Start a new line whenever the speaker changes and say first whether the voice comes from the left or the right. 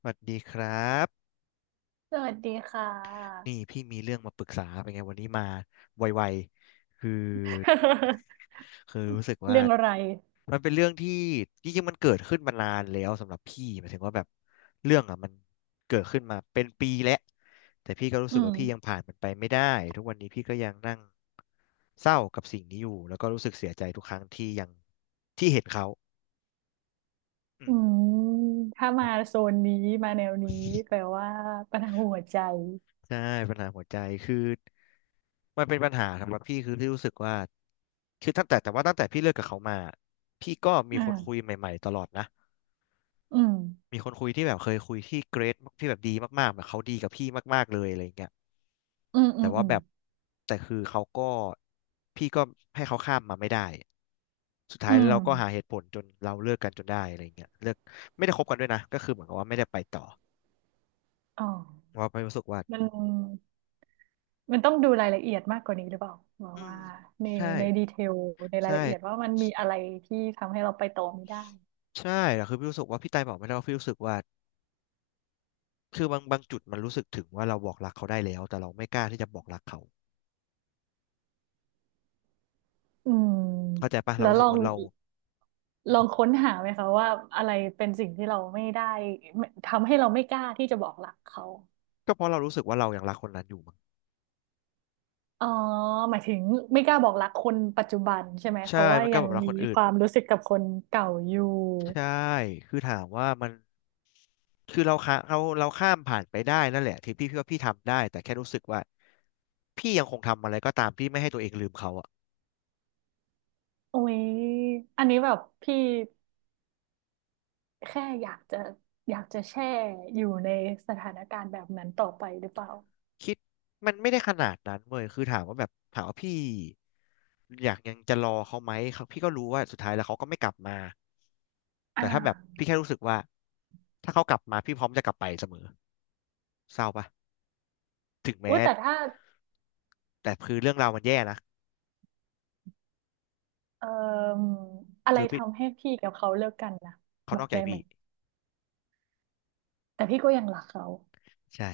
left: สวัสดีครับ
right: สวัสดีค่
left: นี่
right: ะ
left: พี่มีเรื่องมาปรึกษาเป็นไงวันนี้มาไวๆคือ คือรู้สึกว่า
right: เรื่องอะไร
left: มันเป็นเรื่องที่จริงๆมันเกิดขึ้นมานานแล้วสำหรับพี่หมายถึงว่าแบบเรื่องอ่ะมันเกิดขึ้นมาเป็นปีแล้วแต่พี่ก็รู้
right: อื
left: สึกว่าพี่ยัง
right: ม
left: ผ่านมันไปไม่ได้ทุกวันนี้พี่ก็ยังนั่งเศร้ากับสิ่งนี้อยู่แล้วก็รู้สึกเสียใจทุกครั้งที่ยังที่เห็นเขาอื
right: อื
left: ม
right: มถ้ามาโซนนี้มาแนวนี้แปลว่าปัญหาหัวใจ
left: ใช่ปัญหาหัวใจคือมันเป็นปัญหาสำหรับพี่คือที่รู้สึกว่าคือตั้งแต่พี่เลิกกับเขามาพี่ก็มีคนคุย
right: อ่า
left: ใหม่ๆตลอดนะ
right: อืม
left: มีคนคุยที่แบบเคยคุยที่เกรดที่แบบดีมากๆแบบเขาดีกับพี่มากๆเลยอะไรอย่างเงี้ย
right: อืมอื
left: แต่
right: ม
left: ว่า
right: อืม
left: แบบแต่คือเขาก็พี่ก็ให้เขาข้ามมาไม่ได้สุดท้า
right: อื
left: ย
right: ม
left: เราก็หาเหตุผลจนเราเลิกกันจนได้อะไรเงี้ยเลิกไม่ได้คบกันด้วยนะก็คือเหมือนกับว่าไม่ได้ไปต่อ
right: อ๋อ
left: เพราะว่าไปรู้สึกว่า
right: มันมันต้องดูรายละเอียดมากกว่านี้หรือเปล่าว่า
left: อืม
right: ว่าใน
left: ใช่
right: ในดีเทลในราย
left: ใช่
right: ละเอียดว่ามันมีอะไรที่ทำให้เราไปต่อไม่ได้
left: ใช่แต่คือพี่รู้สึกว่าพี่ไตายบอกไม่ได้ว่าพี่รู้สึกว่าคือบางจุดมันรู้สึกถึงว่าเราบอกรักเขาได้แล้วแต่เราไม่กล้าที่จะบอกรักเขา
right: อืม
left: เข้าใจปะ
right: แล้
left: เรา
right: ว
left: รู้
right: ล
left: สึ
right: อ
left: ก
right: ง
left: ว่าเราอื
right: ลอง
left: ม
right: ค้นหาไหมคะว่าอะไรเป็นสิ่งที่เราไม่ได้ไม่ทำให้เราไม่กล้าที่จะบอกรักเขา
left: ก็เพราะเรารู้สึกว่าเรายังรักคนนั้นอยู่มั้ง
right: อ๋อหมายถึงไม่กล้าบอกรักคนปัจจุบันใช่ไหมเพ
left: ใช่
right: ราะว่า
left: มันก็
right: ยั
left: แบ
right: ง
left: บรัก
right: มี
left: คนอื่
right: ค
left: น
right: วามรู้สึกกับคนเก่าอยู่
left: ใช่คือถามว่ามันคือเราข้ามผ่านไปได้นั่นแหละที่พี่ว่าพี่ทำได้แต่แค่รู้สึกว่าพี่ยังคงทำอะไรก็ตามที่ไม่ให้ตัวเองลืมเขาอะ
right: โอ้ยอันนี้แบบพี่แค่อยากจะแช่อยู่ในสถานการณ์แบบนั้นต่อไปหรือเปล่า
left: คิดมันไม่ได้ขนาดนั้นเว้ยคือถามว่าแบบถามว่าพี่อยากยังจะรอเขาไหมเขาพี่ก็รู้ว่าสุดท้ายแล้วเขาก็ไม่กลับมา
right: อ่
left: แต่ถ้าแบบ
right: า
left: พี่แค่รู้สึกว่าถ้าเขากลับมาพี่พร้อมจะกลับไปเสมอเศร้าปะถึง
right: อุ้
left: แม้
right: ยแต่ถ้า
left: แต่คือเรื่องราวมันแย่นะ
right: เอ่ออะไร
left: คือพี่
right: ทำให้พี่กับเขาเลิกกันนะ
left: เขา
right: บอ
left: นอ
right: ก
left: กใจ
right: ได้ไหม
left: พี่
right: แต่พี่ก็ยังรักเขา
left: ใช่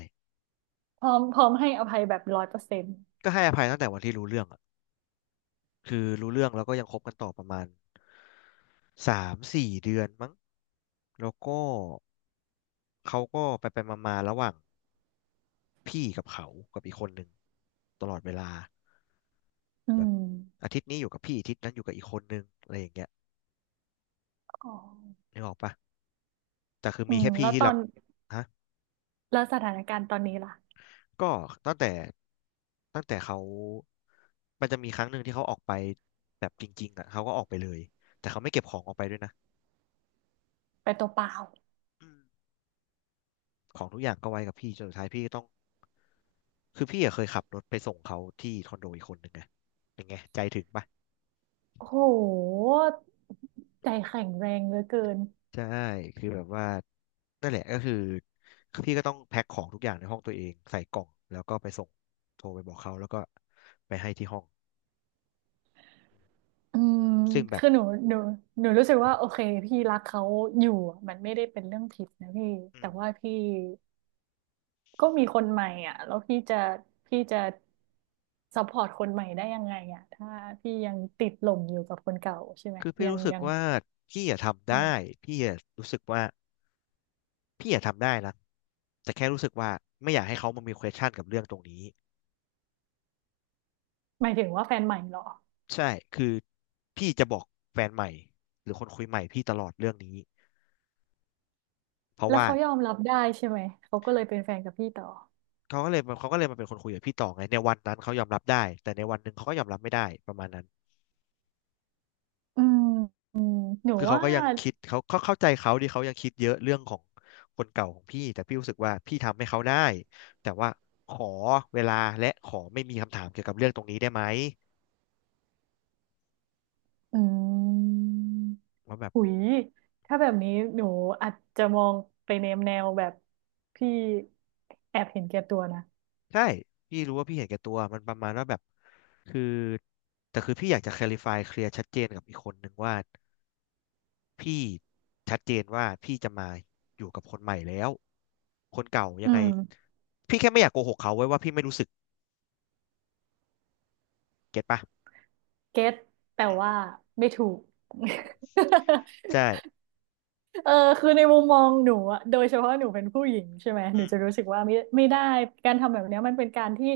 right: พร้อมให้อภัยแบบร้อยเปอร์เซ็นต์
left: ก็ให้อภัยตั้งแต่วันที่รู้เรื่องอะคือรู้เรื่องแล้วก็ยังคบกันต่อประมาณ3-4 เดือนมั้งแล้วก็เขาก็ไปไปมาๆระหว่าง พี่กับเขากับอีกคนหนึ่งตลอดเวลา
right: อื
left: แบบ
right: ม
left: อาทิตย์นี้อยู่กับพี่อาทิตย์นั้นอยู่กับอีกคนนึงอะไรอย่างเงี้ย
right: อ๋อ
left: นึกออกปะแต่คือ
right: อื
left: มี
right: ม
left: แค่พี่
right: แล้ว
left: ที่
right: ตอ
left: รับ
right: น
left: ฮะ
right: แล้วสถานการณ์ตอนนี้ล่ะ
left: ก็ตั้งแต่ตั้งแต่เขา มันจะมีครั้งหนึ่งที่เขาออกไปแบบจริงๆอ่ะเขาก็ออกไปเลยแต่เขาไม่เก็บของออกไปด้วยนะ
right: ไปตัวเปล่า
left: อืมของทุกอย่างก็ไว้กับพี่จนสุดท้ายพี่ก็ต้องคือพี่อะเคยขับรถไปส่งเขาที่คอนโดอีกคนหนึงไงเป็นไงใจถึงปะ
right: โอ้โหใจแข็งแรงเหลือเกิน
left: ใช่คือแบบว่านั่นแหละก็คือพี่ก็ต้องแพ็คของทุกอย่างในห้องตัวเองใส่กล่องแล้วก็ไปส่งโทรไปบอกเขาแล้วก็ไปให้ที่ห้อง
right: อืม
left: ซึ่งแบบ
right: คือหนูหนูรู้สึกว่าโอเคพี่รักเขาอยู่อะมันไม่ได้เป็นเรื่องผิดนะพี่
left: อื
right: แต่
left: ม
right: ว่าพี่ก็มีคนใหม่อ่ะแล้วพี่จะซัพพอร์ตคนใหม่ได้ยังไงอ่ะถ้าพี่ยังติดหลงอยู่กับคนเก่าใช่ไหม
left: คือพี่
right: ยัง
left: รู้สึก
right: ยัง
left: ว่าพี่อยากทำได้พี่อยากรู้สึกว่าพี่อยากทำได้นะแต่แค่รู้สึกว่าไม่อยากให้เขามามี question กับเรื่องตรงนี้
right: หมายถึงว่าแฟนใหม่เหรอ
left: ใช่คือพี่จะบอกแฟนใหม่หรือคนคุยใหม่พี่ตลอดเรื่องนี้เพราะ
right: แล้ว
left: ว่า
right: เขายอมรับได้ใช่ไหมเขาก็เลยเป็นแฟนกับพี่ต่อ
left: เขาก็เลยมาเขาก็เลยมาเป็นคนคุยกับพี่ต่อไงในวันนั้นเขายอมรับได้แต่ในวันหนึ่งเขาก็ยอมรับไม่ได้ประมาณนั้น
right: อืมอืมหนู
left: คือเขา
right: ว่า
left: ก็ยังคิดเขาเข้าใจเขาดี่เขายังคิดเยอะเรื่องของคนเก่าของพี่แต่พี่รู้สึกว่าพี่ทำให้เขาได้แต่ว่าขอเวลาและขอไม่มีคำถามเกี่ยวกับเรื่องตรงนี้ได้ไหม
right: อืม
left: ว่าแบบ
right: หุยถ้าแบบนี้หนูอาจจะมองไปในแนวแบบพี่แอบเห็นแก่ตัวนะ
left: ใช่พี่รู้ว่าพี่เห็นแก่ตัวมันประมาณว่าแบบคือแต่คือพี่อยากจะ clarify เคลียร์ชัดเจนกับอีกคนหนึ่งว่า พี่ชัดเจนว่าพี่จะมาอยู่กับคนใหม่แล้วคนเก่ายั
right: อื
left: งไง
right: ม
left: พี่แค่ไม่อยากโกหกเขาไว้ว่าพี่ไม่รู้สึกเก็ตปะ
right: เก็ตแต่
left: อืม
right: ว่าไม่ถูก
left: อืม ใช่
right: เออคือในมุมมองหนูอะโดยเฉพาะหนูเป็นผู้หญิงใช่ไหมหนู
left: อืม
right: จะรู้สึกว่าไม่ไม่ได้การทำแบบเนี้ยมันเป็นการที่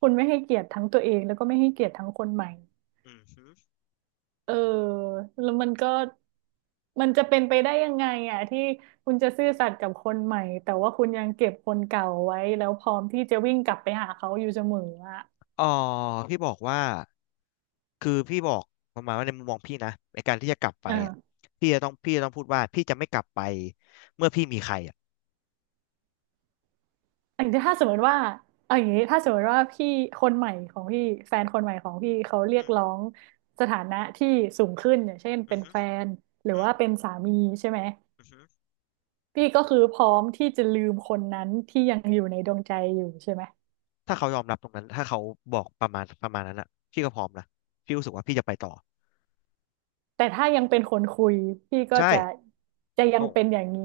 right: คุณไม่ให้เกียรติทั้งตัวเองแล้วก็ไม่ให้เกียรติทั้งคนใหม่
left: อืมฮึ
right: เออแล้วมันก็มันจะเป็นไปได้ยังไงอ่ะที่คุณจะซื่อสัตย์กับคนใหม่แต่ว่าคุณยังเก็บคนเก่าไว้แล้วพร้อมที่จะวิ่งกลับไปหาเขาอยู่เสมออ่ะ
left: อ๋อพี่บอกว่าคือพี่บอกประมาณว่าในมุมมองพี่นะในการที่จะกลับไปอ่ะ
right: เออ
left: พี่จะต้องพูดว่าพี่จะไม่กลับไปเมื่อพี่มีใครอ่ะ
right: อันนี้ถ้าสมมติว่าเอาอย่างนี้ถ้าสมมติว่าพี่คนใหม่ของพี่แฟนคนใหม่ของพี่เขาเรี
left: อื
right: ยก
left: ม
right: ร้องสถานะที่สูงขึ้นอย่างเช่น
left: อื
right: เป็
left: ม
right: น
left: ฮึ
right: แฟนหรือ
left: อืม
right: ว่าเป็นสามีใช่ไหม
left: อืมฮึ
right: พี่ก็คือพร้อมที่จะลืมคนนั้นที่ยังอยู่ในดวงใจอยู่ใช่ไหม
left: ถ้าเขายอมรับตรงนั้นถ้าเขาบอกประมาณนั้นอ่ะพี่ก็พร้อมนะพี่รู้สึกว่าพี่จะไปต่อ
right: แต่ถ้ายังเป็นคนคุยพี่ก็
left: ใช่
right: จะจะยังเป็นอย่างนี้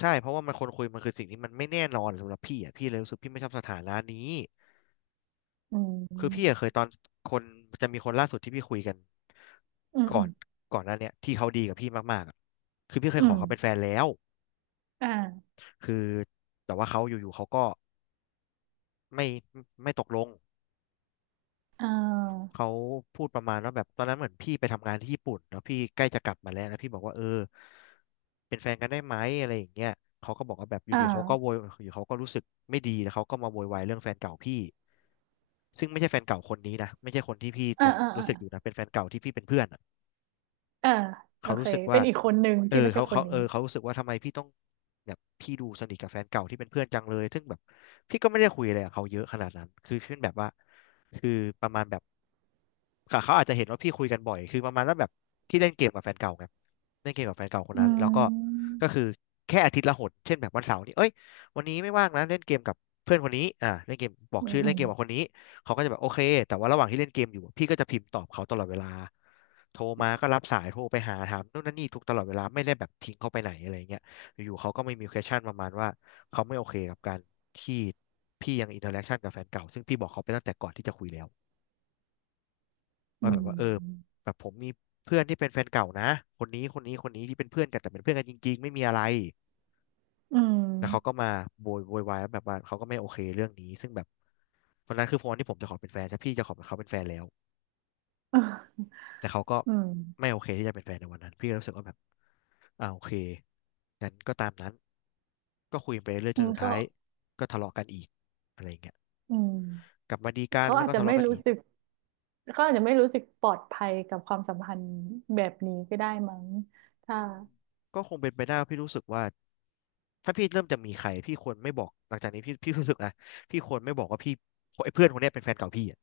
left: ใช่เพราะว่ามันคนคุยมันคือสิ่งที่มันไม่แน่นอนสำหรับพี่อ่ะพี่เลยรู้สึกพี่ไม่ชอบสถานะนี้
right: อื
left: คือพี่อะ
right: ม
left: เคยตอนคนจะมีคนล่าสุดที่พี่คุยกัน
right: อืม
left: ก่
right: อื
left: อ
right: ม
left: นก่อนหน้าเนี้ยที่เขาดีกับพี่มากๆอะคือพี่เค
right: อื
left: ยขอ
right: ม
left: เขาเป็นแฟนแล้ว
right: อ่า
left: คือแต่ว่าเขาอยู่ๆเขาก็ไม่ไม่ตกลง
right: อ่า
left: เขาพูดประมาณว่าแบบตอนนั้นเหมือนพี่ไปทำงานที่ญี่ปุ่นแล้วพี่ใกล้จะกลับมาแล้วแล้วพี่บอกว่าเออเป็นแฟนกันได้ไหมอะไรอย่างเงี้ยเขาก็บอกว่าแบบอยู่
right: อ่
left: ดีเขาก็โว
right: า
left: ยอยู่เขาก็รู้สึกไม่ดีแล้วเขาก็มาโวยวายเรื่องแฟนเก่าพี่ซึ่งไม่ใช่แฟนเก่าคนนี้นะไม่ใช่คนที่พี่
right: อ่า
left: ยัง
right: อ่า
left: รู้
right: อ่า
left: สึกอยู่นะเป็นแฟนเก่าที่พี่เป็นเพื่อนอะ
right: อ่าโอ
left: เขา
right: เค
left: รู้สึก
right: เป็
left: ว่า
right: นอีกคนหนึ่ง
left: เออ
right: ที่ไม่ใช่
left: เขา
right: ค
left: เขา
right: นนี้
left: เออเขารู้สึกว่าทำไมพี่ต้องแบบพี่ดูสนิทกับแฟนเก่าที่เป็นเพื่อนจังเลยซึ่งแบบพี่ก็ไม่ได้คุยอะไรกับเขาเยอะขนาดนั้นคือเช่นแบบว่าคือประมาณแบบค่ะเขาอาจจะเห็นว่าพี่คุยกันบ่อยคือประมาณว่าแบบพี่เล่นเกมกับแฟนเก่าไงเล่นเกมกับแฟนเก่าคน
right: อื
left: นั้นแล้วก็
right: ม
left: ก็คือแค่อาทิตย์ละหนเช่นแบบวันเสาร์นี้เอ้ยวันนี้ไม่ว่างนะเล่นเกมกับเพื่อนคนนี้เล่นเกมบอก
right: อืม
left: ชื่อ
right: อื
left: เล่น
right: ม
left: เกมกับคนนี้เขาก็จะแบบโอเคแต่ว่าระหว่างที่เล่นเกมอยู่พี่ก็จะพิมพ์ตอบเขาตลอดเวลา โทรมาก็รับสายโทรไปหาถามนู่นนั่นนี่ทุกตลอดเวลาไม่ได้แบบทิ้งเขาไปไหนอะไรเงี้ยอยู่ๆเขาก็ไม่มี question ประมาณว่าเขาไม่โอเคกับการที่พี่ยังอินเทอร์แอคชั่นกับแฟนเก่าซึ่งพี่บอกเขาไปตั้งแต่ก่อนที่จะคุยแล้ว
right: อื
left: ว่าแบบว่าเออ
right: ม
left: แบบผมมีเพื่อนที่เป็นแฟนเก่านะคนนี้คนนี้คนนี้ที่เป็นเพื่อนกันแต่เป็นเพื่อนกันจริงๆไม่มีอะไร
right: อืม
left: แล้วเขาก็มาโวยวายว่าแบบว่าเขาก็ไม่โอเคเรื่องนี้ซึ่งแบบวันนั้นคือโฟนที่ผมจะขอเป็นแฟนแต่พี่จะขอเป็นเขาเป็นแฟนแล้ว แต่เขาก็
right: อืม
left: ไม่โอเคที่จะเป็นแฟนในวันนั้นพี่ก็รู้สึกว่าแบบโอเคงั้นก็ตามนั้นก็คุยไปเรื่อยจนสุด
right: เขา
left: ท้ายก็ทะเลาะกันอีกอะไรอย่างเงี้ย
right: อืม
left: กลับมาดีกัน
right: เขา
left: แล้ว
right: อาจ
left: ก็
right: จะ
left: ทะ
right: ไม่
left: เลาะกัน
right: รู้
left: อีก
right: สึกเขาอาจจะไม่รู้สึกปลอดภัยกับความสัมพันธ์แบบนี้ก็ได้มั้งถ้า
left: อืมก็คงเป็นไปได้ว่าพี่รู้สึกว่าถ้าพี่เริ่มจะมีใครพี่ควรไม่บอกหลังจากนี้พี่รู้สึกนะพี่ควรไม่บอกว่าพี่ไอ้เพื่อนคนเนี้ยเป็นแฟนเก่าพี่อะ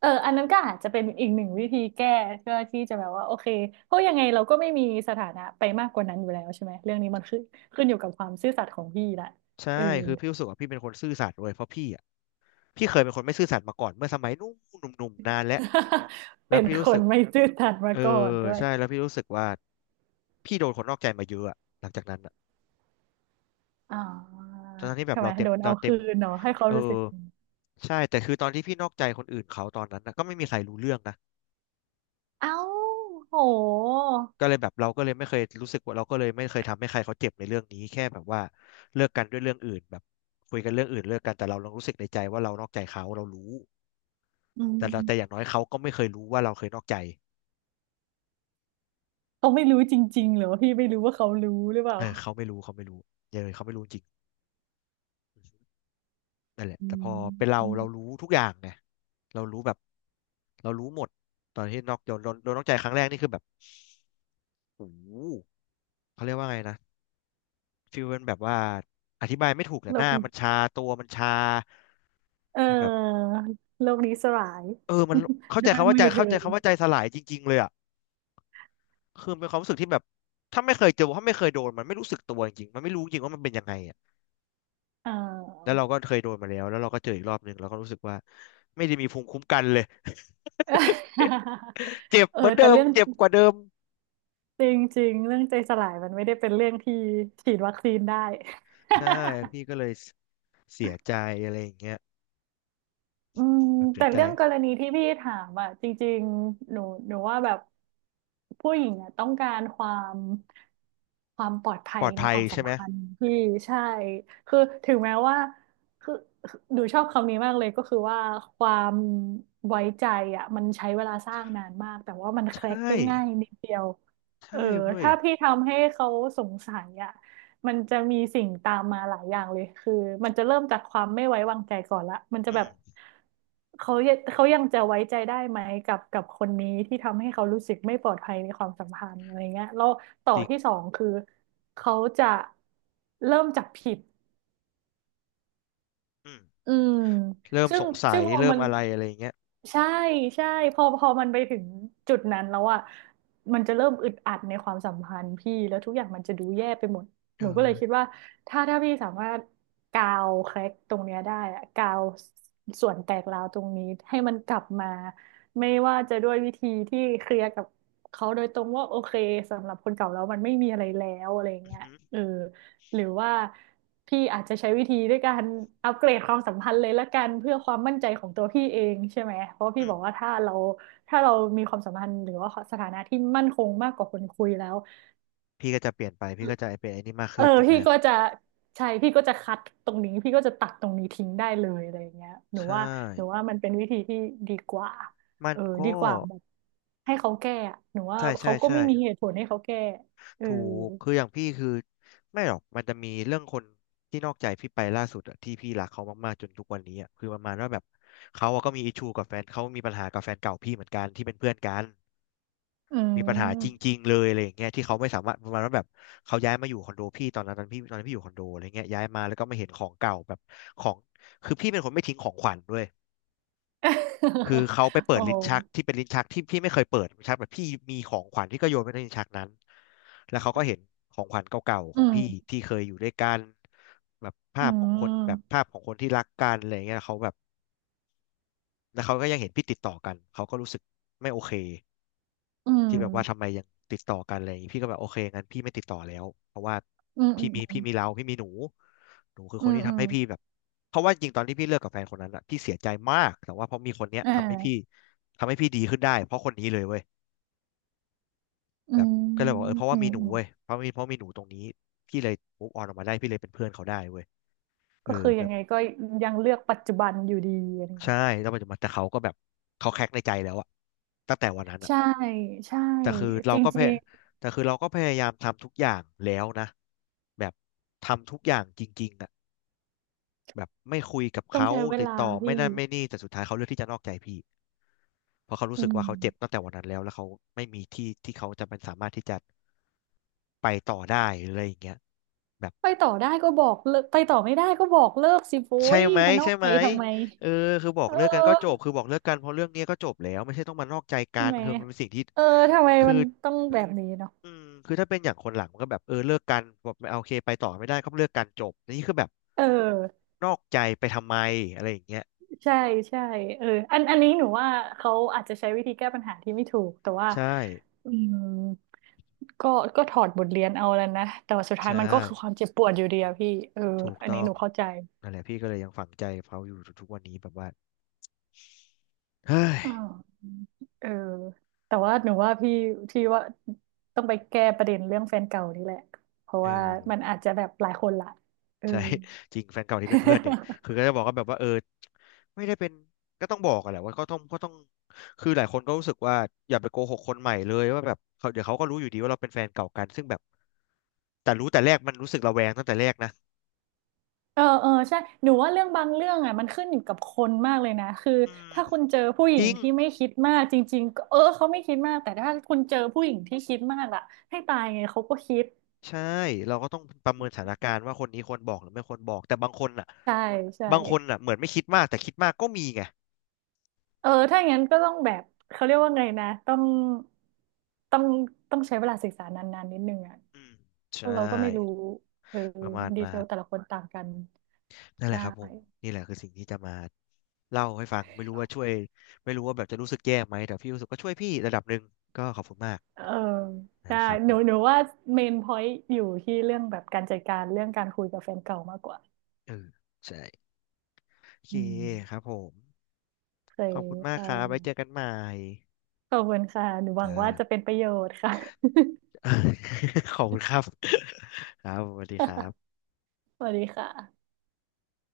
right: เอออันนั้นก็อาจจะเป็นอีกหนึ่งวิธีแก้เพื่อที่จะแบบว่าโอเคเพราะยังไงเราก็ไม่มีสถานะไปมากกว่านั้นอยู่แล้วใช่ไหมเรื่องนี้มันขึ้นอยู่กับความซื่อสัตย์ของพี่ละ
left: ใช่
right: เออ
left: คือพี่รู้สึกว่าพี่เป็นคนซื่อสัตย์ด้วยเพราะพี่อะ พี่เคยเป็นคนไม่ซื่อสัตย์มาก่อนเมื่อสมัยนู้นหนุ่มๆนานแล้ว แล้ว
right: เป็น
left: พี่รู้
right: ค
left: สึ
right: น
left: ก
right: ไม่ซื่อสัตย์
left: เอ
right: มา
left: อ
right: ก่อนด้วย
left: ใช่แล้วพี่รู้สึกว่าพี่โดนคนนอกใจมาเยอะอะหลังจากนั้นอะ
right: อ๋อ
left: ตอนนั้นที่แบบ
right: ทำไม
left: เราเต็ม
right: โดน
left: เรา
right: เอา
left: เต็
right: คื
left: ม
right: นเนาะให้เขา
left: เออ
right: รู้สึก
left: ใช่แต่คือตอนที่พี่นอกใจคนอื่นเขาตอนนั้นนะก็ไม่มีใครรู้เรื่องนะ
right: เอ้าโห
left: อืมก็เลยแบบเราก็เลยไม่เคยรู้สึกว่าเราก็เลยไม่เคยทำให้ใครเขาเจ็บในเรื่องนี้แค่แบบว่าเลิกกันด้วยเรื่องอื่นแบบคุยกันเรื่องอื่นเลิกกันแต่เรายังรู้สึกในใจว่าเรานอกใจเขาเรารู้
right: อื
left: แต่เราแต่อย่าง
right: ม
left: น้อยเขาก็ไม่เคยรู้ว่าเราเคยนอกใจ
right: เขาไม่รู้จริงๆเหรอพี่ไม่รู้ว่าเขารู้หรือเปล่า
left: เออเขาไม่รู้เขาไม่รู้อย่าเลยเขาไม่รู้จริงอืมนั่นแหละ
right: อื
left: แต่พอเป็นเรา
right: ม
left: เรารู้ทุกอย่างไงเรารู้แบบเรารู้หมดตอนที่นอกโดนโดนโดนนอกใจครั้งแรกนี่คือแบบโอ้โหเขาเรียกว่าไงนะฟีลเป็นแบบว่าอธิบายไม่ถูกแต่
right: โล
left: หน้า
right: ก
left: มันชาตัวมันชา
right: เอ
left: มันแบบ
right: อโลกนี้สลาย
left: เออมันเข้า
right: ด้
left: ใจ
right: วย
left: คำว่า
right: มื
left: ใจ
right: อเธอ
left: เข้าใจคำว่าใจสลายจริงๆเลยอ่ะคือเป็นความรู้สึกที่แบบถ้าไม่เคยเจอถ้าไม่เคยโดนมันไม่รู้สึกตัวจริงๆมันไม่รู้จริงว่ามันเป็นยังไงอ่ะ
right: เอ
left: แล้ว
right: อ
left: เราก็เคยโดนมาแล้วแล้วเราก็เจออีกรอบหนึ่งเราก็รู้สึกว่าไม่ได้มีภูมิคุ้มกันเลย เจ็ บ
right: เออ
left: เหมือน
right: แต่
left: เดิม
right: เรื่อง
left: เจ็บกว่าเดิม
right: จริงๆเรื่องใจสลายมันไม่ได้เป็นเรื่องที่ฉีดวัคซีนได้
left: ใช่ พี่ก็เลยเสียใจอะไรอย่างเงี้ย
right: อืม
left: แบบเสี
right: แต่
left: ยใจ
right: เรื่องกรณีที่พี่ถามอ่ะจริงๆหนูว่าแบบผู้หญิงอ่ะต้องการความปลอดภั
left: ป
right: ย
left: ลอด
right: ใน
left: ภั
right: ค
left: ย
right: วามสั
left: ใช่
right: ม
left: ไหม
right: พันธ์พี่ใช่คือถึงแม้ว่าคือคือหนูชอบคำนี้มากเลยก็คือว่าความไว้ใจอ่ะมันใช้เวลาสร้างนานมากแต่ว่ามันแคร็ก
left: ใช่
right: ได้ง่ายนิดเดียวเออ
left: ใช่เว้ย
right: ถ้าพี่ทำให้เขาสงสัยอ่ะ มันจะมีสิ่งตามมาหลายอย่างเลย คือมันจะเริ่มจากความไม่ไว้วางใจก่อนละ มันจะ
left: อื
right: แบบ
left: ม
right: เขายังจะไว้ใจได้ไหมกับคนนี้ที่ทำให้เขารู้สึกไม่ปลอดภัยในความสัมพันธ์อะไรเงี้ยแล้วต่อ
left: จริง
right: ที่สองคือเขาจะเริ่มจับผิด
left: อืม
right: อืม
left: เริ่ม
right: ซึ่
left: ส
right: ง
left: งสั
right: ซึ่
left: ย
right: งพอ
left: เริ่
right: มั
left: ม
right: น
left: อะไรอะไรอย่างเงี้ย
right: ใช่ใช่พอมันไปถึงจุดนั้นแล้วอ่ะมันจะเริ่มอึดอัดในความสัมพันธ์พี่แล้วทุกอย่างมันจะดูแย่ไปหมด
left: เอ
right: หนูก็เล
left: อ
right: ยคิดว่าถ้าพี่สามารถกาวแคร็กตรงเนี้ยได้อะกาวส่วนแตกร้าวตรงนี้ให้มันกลับมาไม่ว่าจะด้วยวิธีที่เคลียร์กับเขาโดยตรงว่าโอเคสำหรับคนเก่าแล้วมันไม่มีอะไรแล้วอะไร
left: อือ
right: เงี้ย
left: หือ
right: เออ หรือว่าพี่อาจจะใช้วิธีด้วยการอัปเกรดความสัมพันธ์เลยละกันเพื่อความมั่นใจของตัวพี่เองใช่ไหมเพราะพี่
left: อืม
right: บอกว่าถ้าเรามีความสัมพันธ์หรือว่าสถานะที่มั่นคงมากกว่าคนคุยแล้ว
left: พี่ก็จะเปลี่ยนไปพี่ก็จะเป็นไอ้นี่มาก
right: เอ
left: ขึ้
right: อ
left: นถูกไหม
right: พี่ก็จะใช่พี่ก็จะคัดตรงนี้พี่ก็จะตัดตรงนี้ทิ้งได้เลยอะไรอย่างเงี้ยหนู
left: ใช่
right: ว่าหนูว่ามันเป็นวิธีที่ดีกว่า
left: มั
right: เอ
left: น
right: อดี
left: ก็
right: กว่าแบบให้เขาแก้อะหนูว่า
left: ใช่
right: เขา
left: ใช่
right: ก็
left: ใช่
right: ไม่มีเหตุผลให้เขาแก้เออ
left: ถูกคืออย่างพี่คือไม่หรอกมันจะมีเรื่องคนที่นอกใจพี่ไปล่าสุดอะที่พี่รักเขามากๆจนทุกวันนี้อะคือประมาณว่าแบบเขาอะก็มีอิชูกับแฟนเขามีปัญหากับแฟนเก่าพี่เหมือนกันที่เป็นเพื่อนกัน
right: อืม
left: มีปัญหาจริงๆเลยอะไรอย่างเงี้ยที่เขาไม่สามารถประมาณว่าแบบเขาย้ายมาอยู่คอนโดพี่ตอนนั้นตอนพี่ตอนนั้นพี่อยู่คอนโดอะไรเงี้ยย้ายมาแล้วก็มาเห็นของเก่าแบบของคือพี่เป็นคนไม่ทิ้งของขวัญด้วย คือ เขาไปเปิ
right: โอ้
left: ดลิ้นชักที่เป็นลิ้นชักที่พี่ไม่เคยเปิดลิ้นชักแบบพี่มีของขวัญที่ก็โยนไปในลิ้นชักนั้นแล้วเขาก็เห็นของขวัญเก่าๆข
right: อื
left: อง
right: ม
left: พี่ที่เคยอยู่ด้วยกันแบบ
right: อื
left: ภาพของคนแบบ
right: ม
left: ภาพของคนที่รักกันอะไรเงี้ยเขาแบบแล้วเขาก็ยังเห็นพี่ติดต่อกันเขาก็รู้สึกไม่โอเค
right: อืม
left: ที่แบบว่าทำไมยังติดต่อกันอะไรอย่างงี้พี่ก็แบบโอเคงั้นพี่ไม่ติดต่อแล้วเพราะว่า
right: อืมอื
left: พี่มีพี่
right: ม
left: มีเราพี่มีหนูหนูคือ
right: อื
left: คน
right: ม
left: ที่
right: อื
left: ทำ
right: ม
left: ให้พี่แบบเพราะว่าจริงตอนที่พี่เลิกกับแฟนคนนั้นอะพี่เสียใจมากแต่ว่าเพราะมีคนเนี้ย
right: อ่
left: ทำให้พี่
right: า
left: ทำให้พี่ดีขึ้นได้เพราะคนนี้เลยเว้ย
right: อื
left: แบบ
right: ม
left: ก็เลยบอกเออเพราะ
right: อื
left: ว่า
right: ม
left: มีหนู
right: อืม
left: เว้ยเพราะมีเพราะมีหนูตรงนี้พี่เลยมูฟออนออกมาได้พี่เลยเป็นเพื่อนเขาได้เว้ยเอ
right: ก็
left: อ
right: คือ
left: แบ
right: ยัง
left: บ
right: ไงก็ยังเลือกปัจจุบันอยู่ดีอะไรอย่าง
left: ใช่
right: เงี้ย
left: แล้วมันจะมาแต่เขาก็แบบเขาแคกในใจแล้วอะตั้งแต่วันนั้นอะ
right: ใช่ใช่
left: แต่คือเรา
right: จร
left: ก็พ
right: ิ
left: ย
right: ง
left: แต่คือเราก็พยายามทำทุกอย่างแล้วนะแบบทำทุกอย่างจริงๆอ่ะแบบไม่คุยกับ
right: ๆต้อง
left: เขา
right: ใช้เว
left: ติด
right: ลา
left: ต่อไม่
right: พี่
left: นั่นไม่นี่แต่สุดท้ายเขาเลือกที่จะนอกใจพี่เพราะเขารู้
right: อื
left: สึกว่า
right: ม
left: เขาเจ็บตั้งแต่วันนั้นแล้วแล้วเขาไม่มีที่ที่เขาจะเป็นสามารถที่จะไปต่อได้อะไรอย่างเงี้ยแบบ
right: ไปต่อได้ก็บอกเลิกไปต่อไม่ได้ก็บอกเลิกสิโว้
left: ใช่
right: ย
left: ไหม
right: มันนอ
left: ใช่
right: กใจ
left: ไหม
right: ทำไม
left: เออคือบอ
right: เ
left: กเลิกกันก็จบ
right: ออ
left: คือบอกเลิกกันเพราะเรื่องเนี้ยก็จบแล้วไม่ใช่ต้องมานอกใจกั
right: ใช่
left: น
right: ไหม
left: คือมันเป็นสิ่งที่
right: เออทำไม
left: คือ
right: มันต้องแบบนี้เนาะ
left: อืมคือถ้าเป็นอย่างคนหลังมันก็แบบเออเลิกกันแบบไม่เอาโอเคไปต่อไม่ได้ก็เลิกกันจบแต่นี่คือแบบ
right: เออ
left: นอกใจไปทำไมอะไรอย่างเงี้ย
right: ใช่ใช่เอออันนี้หนูว่าเขาอาจจะใช้วิธีแก้ปัญหาที่ไม่ถูกแต่ว่า
left: ใช่
right: อืมก็ก็ถอดบทเรียนเอาแล้วนะแต่ว่าสุดท้าย
left: ใช่
right: มันก็คือความเจ็บปวดอยู่ดีอะพี่เออ
left: ถูก
right: อัน
left: ต้
right: นี้
left: อง
right: หนูเข้าใจ
left: นั่นแหละพี่ก็เลยยังฝังใจเขาอยู่ทุกๆวันนี้แบบว่าเฮ้ย
right: อ่าวเออแต่ว่าหนูว่าพี่พี่ว่าต้องไปแก้ประเด็นเรื่องแฟนเก่านี่แหละเพราะ
left: เออ
right: ว่ามันอาจจะแบบหลายคนละเออ
left: ใช่ จริงแฟนเก่าที่เป็นเพื่อนเนี่ยคื อก็จะบอกก็แบบว่าเออไม่ได้เป็นก็ต้องบอกอะแหละว่าก็ต้องก็ต้องคือหลายคนก็รู้สึกว่าอย่าไปโกหกคนใหม่เลยว่าแบบเขาเดี๋ยวเขาก็รู้อยู่ดีว่าเราเป็นแฟนเก่ากันซึ่งแบบแต่รู้แต่แรกมันรู้สึกระแวงตั้งแต่แรกนะ
right: เออ เออ ใช่ หนูว่าเรื่องบางเรื่องอ่ะมันขึ้นอยู่กับคนมากเลยนะ คือ
left: อืม
right: ถ้าคุณเจอผู้หญิ
left: จ
right: ง
left: ริง
right: ที่ไม่คิดมากจริงๆก็เออเขาไม่คิดมาก แต่ถ้าคุณเจอผู้หญิงที่คิดมากล่ะให้ตายไงเขาก็คิด
left: ใช่เราก็ต้องประเมินสถานการณ์ว่าคนนี้ควรบอกหรือไม่ควรบอกแต่บางคนอ่ะ
right: ใช่ ใช่
left: บางคนอ่ะเหมือนไม่คิดมากแต่คิดมากก็มีไง
right: เออ ถ้าอย่างนั้นก็ต้องแบบเขาเรียกว่าไงนะต้องต้อง ต้องใช้เวลาศึกษานานๆนิดนึงอ่ะ
left: อืม
right: เพ
left: ใช่
right: ราะเราก็ไม่รู้เออ
left: ประมาณ
right: ดีเท
left: นั้
right: ล
left: น
right: แต่ละคนต่างกัน
left: นั่น
right: ใช
left: แหละครับผม
right: ่
left: นี่แหละคือสิ่งที่จะมาเล่าให้ฟังไม่รู้ว่าช่วยไม่รู้ว่าแบบจะรู้สึกแย่ไหมแต่พี่รู้สึกก็ช่วยพี่ระดับหนึ่งก็ขอบคุณมาก
right: เออใช่
left: นะครับ
right: ห
left: ผ
right: นู
left: ม
right: หนูว่าเมนพอยต์อยู่ที่เรื่องแบบการจัดการเรื่องการคุยกับแฟนเก่ามากกว่า
left: เออใช่โอเค
right: อืม
left: ครับผม
right: เค
left: ข
right: ย
left: อบคุณมา
right: ค
left: กครับไว้เจ
right: ่ะ
left: อกันใหม่
right: ขอบคุณค่ะหนูหวัง
left: จ้า
right: ว่าจะเป็นประโยชน์ค่ะ
left: ขอบคุณครับครับสวัสดีครับ
right: สวัสดีค่ะ